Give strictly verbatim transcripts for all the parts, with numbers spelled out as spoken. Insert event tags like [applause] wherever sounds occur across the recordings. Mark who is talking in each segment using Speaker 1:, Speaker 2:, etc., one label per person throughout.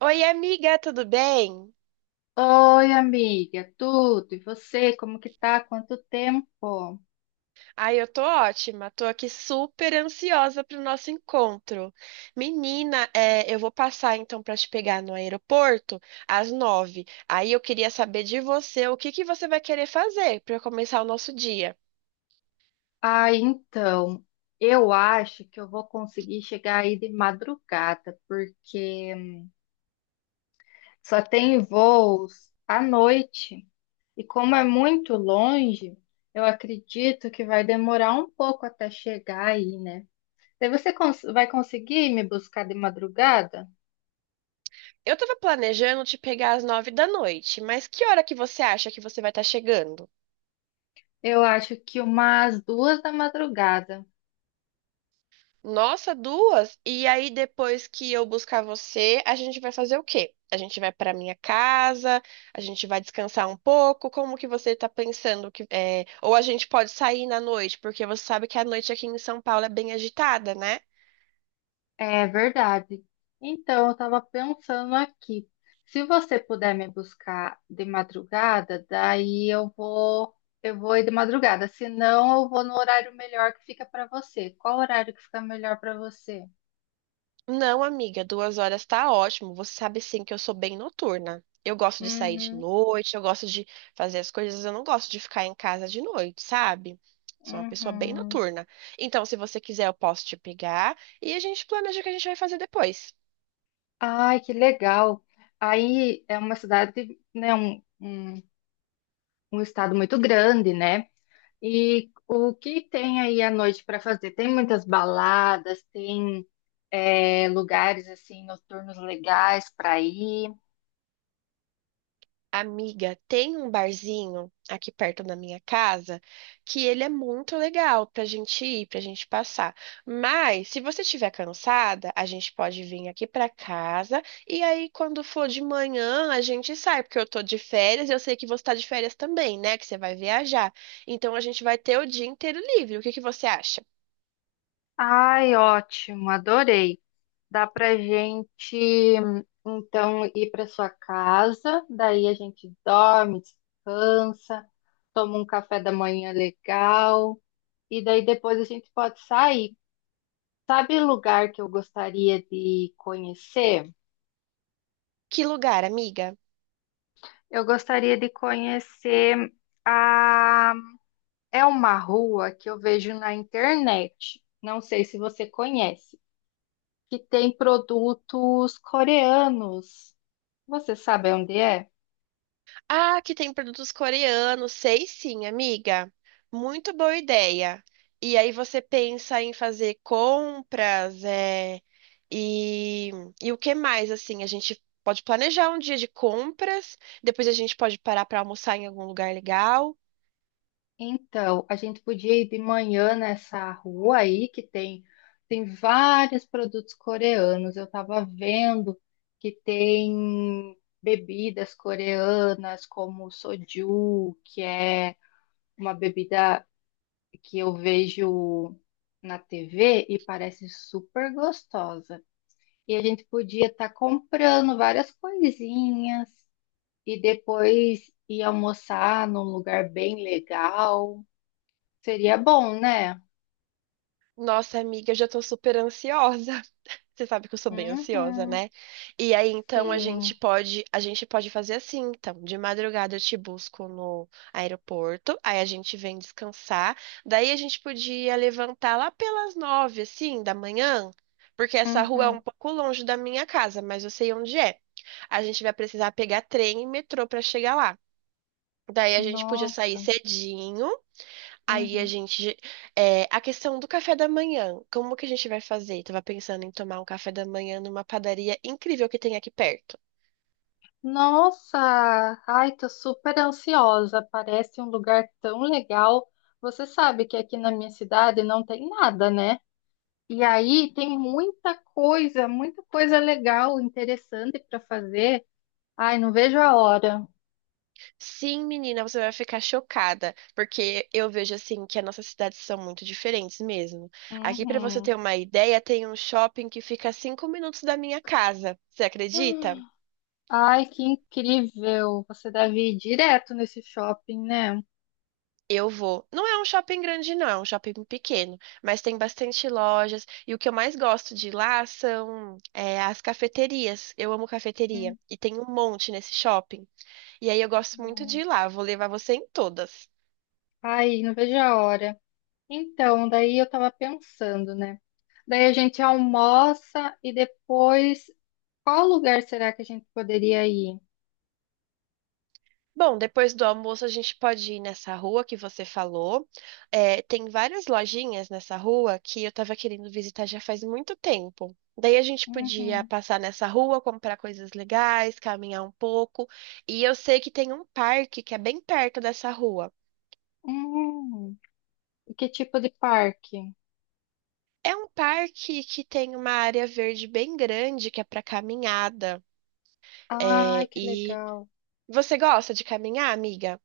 Speaker 1: Oi, amiga, tudo bem?
Speaker 2: Oi, amiga, tudo? E você, como que tá? Quanto tempo?
Speaker 1: Ai, eu tô ótima, tô aqui super ansiosa pro nosso encontro. Menina, é, eu vou passar então pra te pegar no aeroporto às nove. Aí eu queria saber de você o que que você vai querer fazer pra começar o nosso dia.
Speaker 2: Ah, então, eu acho que eu vou conseguir chegar aí de madrugada, porque só tem voos à noite. E como é muito longe, eu acredito que vai demorar um pouco até chegar aí, né? Daí você cons- vai conseguir me buscar de madrugada?
Speaker 1: Eu tava planejando te pegar às nove da noite, mas que hora que você acha que você vai estar chegando?
Speaker 2: Eu acho que umas duas da madrugada.
Speaker 1: Nossa, duas? E aí, depois que eu buscar você, a gente vai fazer o quê? A gente vai para minha casa, a gente vai descansar um pouco. Como que você tá pensando que é, ou a gente pode sair na noite, porque você sabe que a noite aqui em São Paulo é bem agitada, né?
Speaker 2: É verdade. Então, eu estava pensando aqui. Se você puder me buscar de madrugada, daí eu vou, eu vou ir de madrugada. Se não, eu vou no horário melhor que fica para você. Qual horário que fica melhor para você?
Speaker 1: Não, amiga, duas horas tá ótimo. Você sabe sim que eu sou bem noturna. Eu gosto de sair de
Speaker 2: Uhum,
Speaker 1: noite, eu gosto de fazer as coisas, eu não gosto de ficar em casa de noite, sabe? Sou uma pessoa bem
Speaker 2: uhum.
Speaker 1: noturna. Então, se você quiser, eu posso te pegar e a gente planeja o que a gente vai fazer depois.
Speaker 2: Ai, que legal. Aí é uma cidade, né, um, um, um estado muito grande, né? E o que tem aí à noite para fazer? Tem muitas baladas, tem é, lugares assim noturnos legais para ir.
Speaker 1: Amiga, tem um barzinho aqui perto da minha casa que ele é muito legal pra gente ir, pra gente passar. Mas se você estiver cansada, a gente pode vir aqui pra casa e aí quando for de manhã a gente sai, porque eu tô de férias e eu sei que você tá de férias também, né? Que você vai viajar. Então a gente vai ter o dia inteiro livre. O que que você acha?
Speaker 2: Ai, ótimo, adorei. Dá para gente então ir para sua casa, daí a gente dorme, descansa, toma um café da manhã legal e daí depois a gente pode sair. Sabe lugar que eu gostaria de conhecer?
Speaker 1: Que lugar, amiga?
Speaker 2: Eu gostaria de conhecer a. É uma rua que eu vejo na internet, não sei se você conhece, que tem produtos coreanos. Você sabe onde é?
Speaker 1: Ah, que tem produtos coreanos, sei sim, amiga. Muito boa ideia. E aí você pensa em fazer compras, é, e, e o que mais, assim, a gente pode planejar um dia de compras, depois a gente pode parar para almoçar em algum lugar legal.
Speaker 2: Então, a gente podia ir de manhã nessa rua aí que tem tem vários produtos coreanos. Eu estava vendo que tem bebidas coreanas como o soju, que é uma bebida que eu vejo na T V e parece super gostosa. E a gente podia estar comprando várias coisinhas e depois ir almoçar num lugar bem legal. Seria bom, né?
Speaker 1: Nossa, amiga, eu já tô super ansiosa. Você sabe que eu sou bem ansiosa,
Speaker 2: Uhum,
Speaker 1: né? E aí, então, a gente
Speaker 2: sim.
Speaker 1: pode, a gente pode fazer assim, então, de madrugada eu te busco no aeroporto, aí a gente vem descansar, daí a gente podia levantar lá pelas nove, assim, da manhã, porque essa rua é um
Speaker 2: Uhum.
Speaker 1: pouco longe da minha casa, mas eu sei onde é. A gente vai precisar pegar trem e metrô para chegar lá. Daí a gente podia sair
Speaker 2: Nossa.
Speaker 1: cedinho. Aí a
Speaker 2: Uhum.
Speaker 1: gente. É, a questão do café da manhã. Como que a gente vai fazer? Tava pensando em tomar um café da manhã numa padaria incrível que tem aqui perto.
Speaker 2: Nossa, ai, tô super ansiosa. Parece um lugar tão legal. Você sabe que aqui na minha cidade não tem nada, né? E aí tem muita coisa, muita coisa legal, interessante para fazer. Ai, não vejo a hora.
Speaker 1: Sim, menina, você vai ficar chocada, porque eu vejo assim que as nossas cidades são muito diferentes mesmo. Aqui, pra você
Speaker 2: Uhum.
Speaker 1: ter uma ideia, tem um shopping que fica a cinco minutos da minha casa. Você acredita?
Speaker 2: [gasps] Ai, que incrível! Você deve ir direto nesse shopping, né?
Speaker 1: Eu vou. Não é um shopping grande, não, é um shopping pequeno, mas tem bastante lojas. E o que eu mais gosto de ir lá são é, as cafeterias. Eu amo cafeteria. E tem um monte nesse shopping. E aí eu gosto muito de
Speaker 2: Uhum.
Speaker 1: ir lá. Vou levar você em todas.
Speaker 2: Ai, não vejo a hora. Então, daí eu tava pensando, né? Daí a gente almoça e depois, qual lugar será que a gente poderia ir?
Speaker 1: Bom, depois do almoço a gente pode ir nessa rua que você falou. É, tem várias lojinhas nessa rua que eu estava querendo visitar já faz muito tempo. Daí a gente podia
Speaker 2: Uhum.
Speaker 1: passar nessa rua, comprar coisas legais, caminhar um pouco. E eu sei que tem um parque que é bem perto dessa rua.
Speaker 2: Uhum. E que tipo de parque?
Speaker 1: É um parque que tem uma área verde bem grande que é para caminhada.
Speaker 2: Ai,
Speaker 1: É,
Speaker 2: que
Speaker 1: e
Speaker 2: legal!
Speaker 1: você gosta de caminhar, amiga?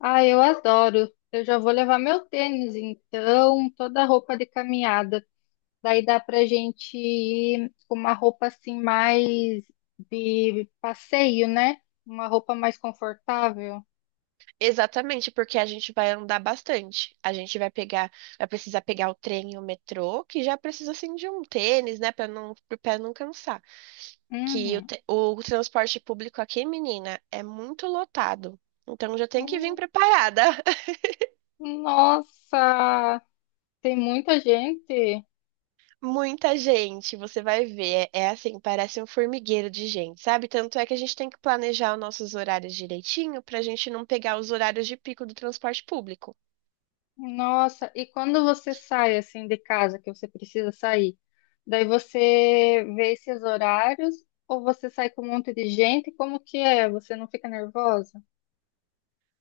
Speaker 2: Ah, eu adoro. Eu já vou levar meu tênis, então, toda a roupa de caminhada. Daí dá pra gente ir com uma roupa assim mais de passeio, né? Uma roupa mais confortável.
Speaker 1: Exatamente, porque a gente vai andar bastante. A gente vai pegar, vai precisar pegar o trem e o metrô, que já precisa assim de um tênis, né, para não, pro pé não cansar. Que o,
Speaker 2: Uhum.
Speaker 1: te- o transporte público aqui, menina, é muito lotado. Então já tem que vir
Speaker 2: Hum,
Speaker 1: preparada. [laughs]
Speaker 2: Nossa, tem muita gente.
Speaker 1: Muita gente, você vai ver. É, é assim, parece um formigueiro de gente, sabe? Tanto é que a gente tem que planejar os nossos horários direitinho para a gente não pegar os horários de pico do transporte público.
Speaker 2: Nossa, e quando você sai assim de casa, que você precisa sair, daí você vê esses horários ou você sai com um monte de gente? Como que é? Você não fica nervosa?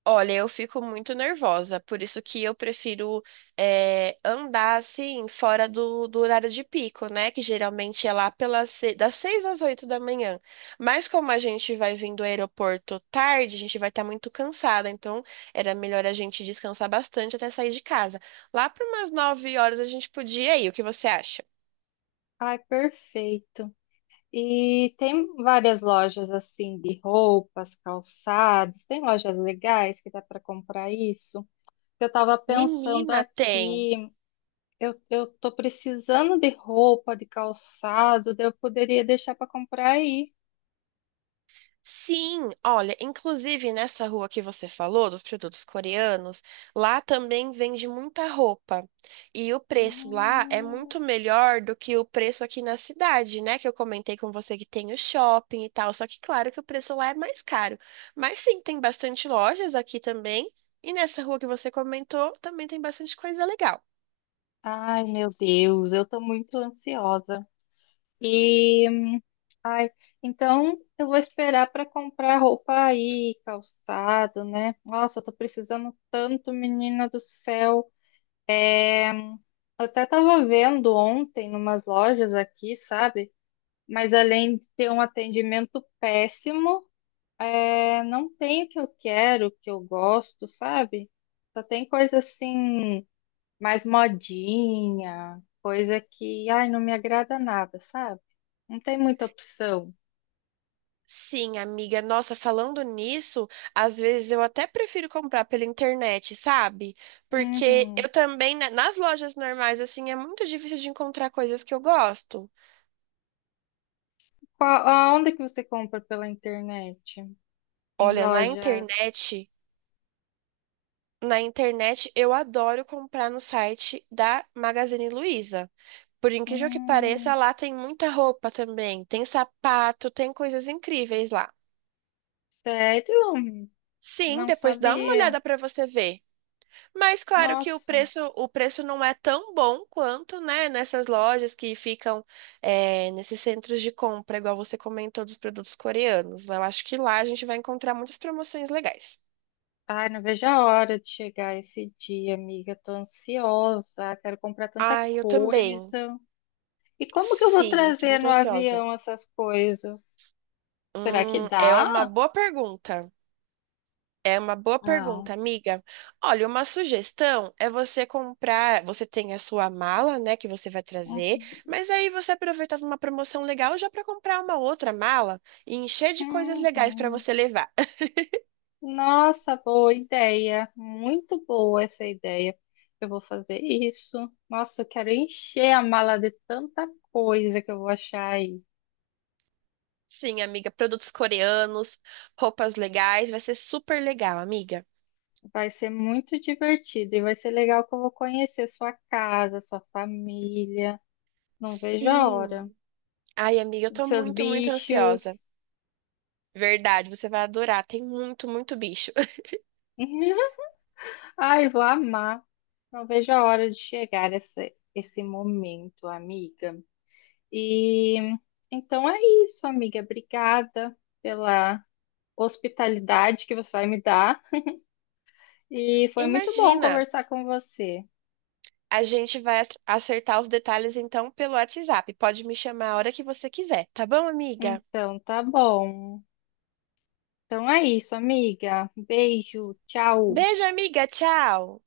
Speaker 1: Olha, eu fico muito nervosa, por isso que eu prefiro eh, andar assim fora do, do horário de pico, né? Que geralmente é lá pelas se- das seis às oito da manhã. Mas como a gente vai vindo do aeroporto tarde, a gente vai estar muito cansada, então era melhor a gente descansar bastante até sair de casa. Lá para umas nove horas a gente podia ir, o que você acha?
Speaker 2: Ai, perfeito. E tem várias lojas assim de roupas, calçados. Tem lojas legais que dá para comprar isso. Eu estava pensando
Speaker 1: Menina, tem.
Speaker 2: aqui, eu, eu tô precisando de roupa, de calçado, daí eu poderia deixar para comprar aí.
Speaker 1: Sim, olha, inclusive nessa rua que você falou, dos produtos coreanos, lá também vende muita roupa. E o preço lá é muito
Speaker 2: Hum.
Speaker 1: melhor do que o preço aqui na cidade, né? Que eu comentei com você que tem o shopping e tal. Só que, claro, que o preço lá é mais caro. Mas sim, tem bastante lojas aqui também. E nessa rua que você comentou, também tem bastante coisa legal.
Speaker 2: Ai, meu Deus, eu tô muito ansiosa. E, hum, ai, então eu vou esperar para comprar roupa aí, calçado, né? Nossa, eu tô precisando tanto, menina do céu. É, hum, eu até tava vendo ontem numas lojas aqui, sabe? Mas além de ter um atendimento péssimo, é, não tem o que eu quero, o que eu gosto, sabe? Só tem coisa assim mais modinha, coisa que, ai, não me agrada nada, sabe? Não tem muita opção.
Speaker 1: Sim, amiga. Nossa, falando nisso, às vezes eu até prefiro comprar pela internet, sabe? Porque eu
Speaker 2: Uhum.
Speaker 1: também, né, nas lojas normais, assim, é muito difícil de encontrar coisas que eu gosto.
Speaker 2: Qual, aonde que você compra pela internet? Em
Speaker 1: Olha, na
Speaker 2: lojas?
Speaker 1: internet, na internet eu adoro comprar no site da Magazine Luiza. Por incrível que pareça,
Speaker 2: Hum,
Speaker 1: lá tem muita roupa também, tem sapato, tem coisas incríveis lá.
Speaker 2: sério?
Speaker 1: Sim,
Speaker 2: Não
Speaker 1: depois dá uma
Speaker 2: sabia.
Speaker 1: olhada pra você ver. Mas claro que o
Speaker 2: Nossa.
Speaker 1: preço, o preço não é tão bom quanto, né, nessas lojas que ficam é, nesses centros de compra, igual você comentou dos produtos coreanos. Eu acho que lá a gente vai encontrar muitas promoções legais.
Speaker 2: Ai, não vejo a hora de chegar esse dia, amiga. Tô ansiosa, quero comprar tanta
Speaker 1: Ai, eu também.
Speaker 2: coisa. E como que eu vou
Speaker 1: Sim, eu tô
Speaker 2: trazer
Speaker 1: muito
Speaker 2: no
Speaker 1: ansiosa.
Speaker 2: avião essas coisas? Será que
Speaker 1: Hum, é
Speaker 2: dá?
Speaker 1: uma boa pergunta. É uma boa
Speaker 2: Não.
Speaker 1: pergunta, amiga. Olha, uma sugestão é você comprar. Você tem a sua mala, né, que você vai trazer,
Speaker 2: Uhum.
Speaker 1: mas aí você aproveitava uma promoção legal já para comprar uma outra mala e encher de coisas legais para
Speaker 2: Uhum.
Speaker 1: você levar. [laughs]
Speaker 2: Nossa, boa ideia. Muito boa essa ideia. Eu vou fazer isso. Nossa, eu quero encher a mala de tanta coisa que eu vou achar aí.
Speaker 1: Sim, amiga, produtos coreanos, roupas legais, vai ser super legal, amiga.
Speaker 2: Vai ser muito divertido e vai ser legal que eu vou conhecer sua casa, sua família. Não vejo a hora.
Speaker 1: Sim. Ai, amiga, eu tô
Speaker 2: Seus
Speaker 1: muito, muito ansiosa.
Speaker 2: bichos.
Speaker 1: Verdade, você vai adorar. Tem muito, muito bicho. [laughs]
Speaker 2: [laughs] Ai, vou amar. Não vejo a hora de chegar esse, esse momento, amiga. E então é isso, amiga. Obrigada pela hospitalidade que você vai me dar. E foi muito bom
Speaker 1: Imagina.
Speaker 2: conversar com você.
Speaker 1: A gente vai ac- acertar os detalhes então pelo WhatsApp. Pode me chamar a hora que você quiser, tá bom, amiga?
Speaker 2: Então, tá bom. Então é isso, amiga. Beijo, tchau.
Speaker 1: Beijo, amiga. Tchau.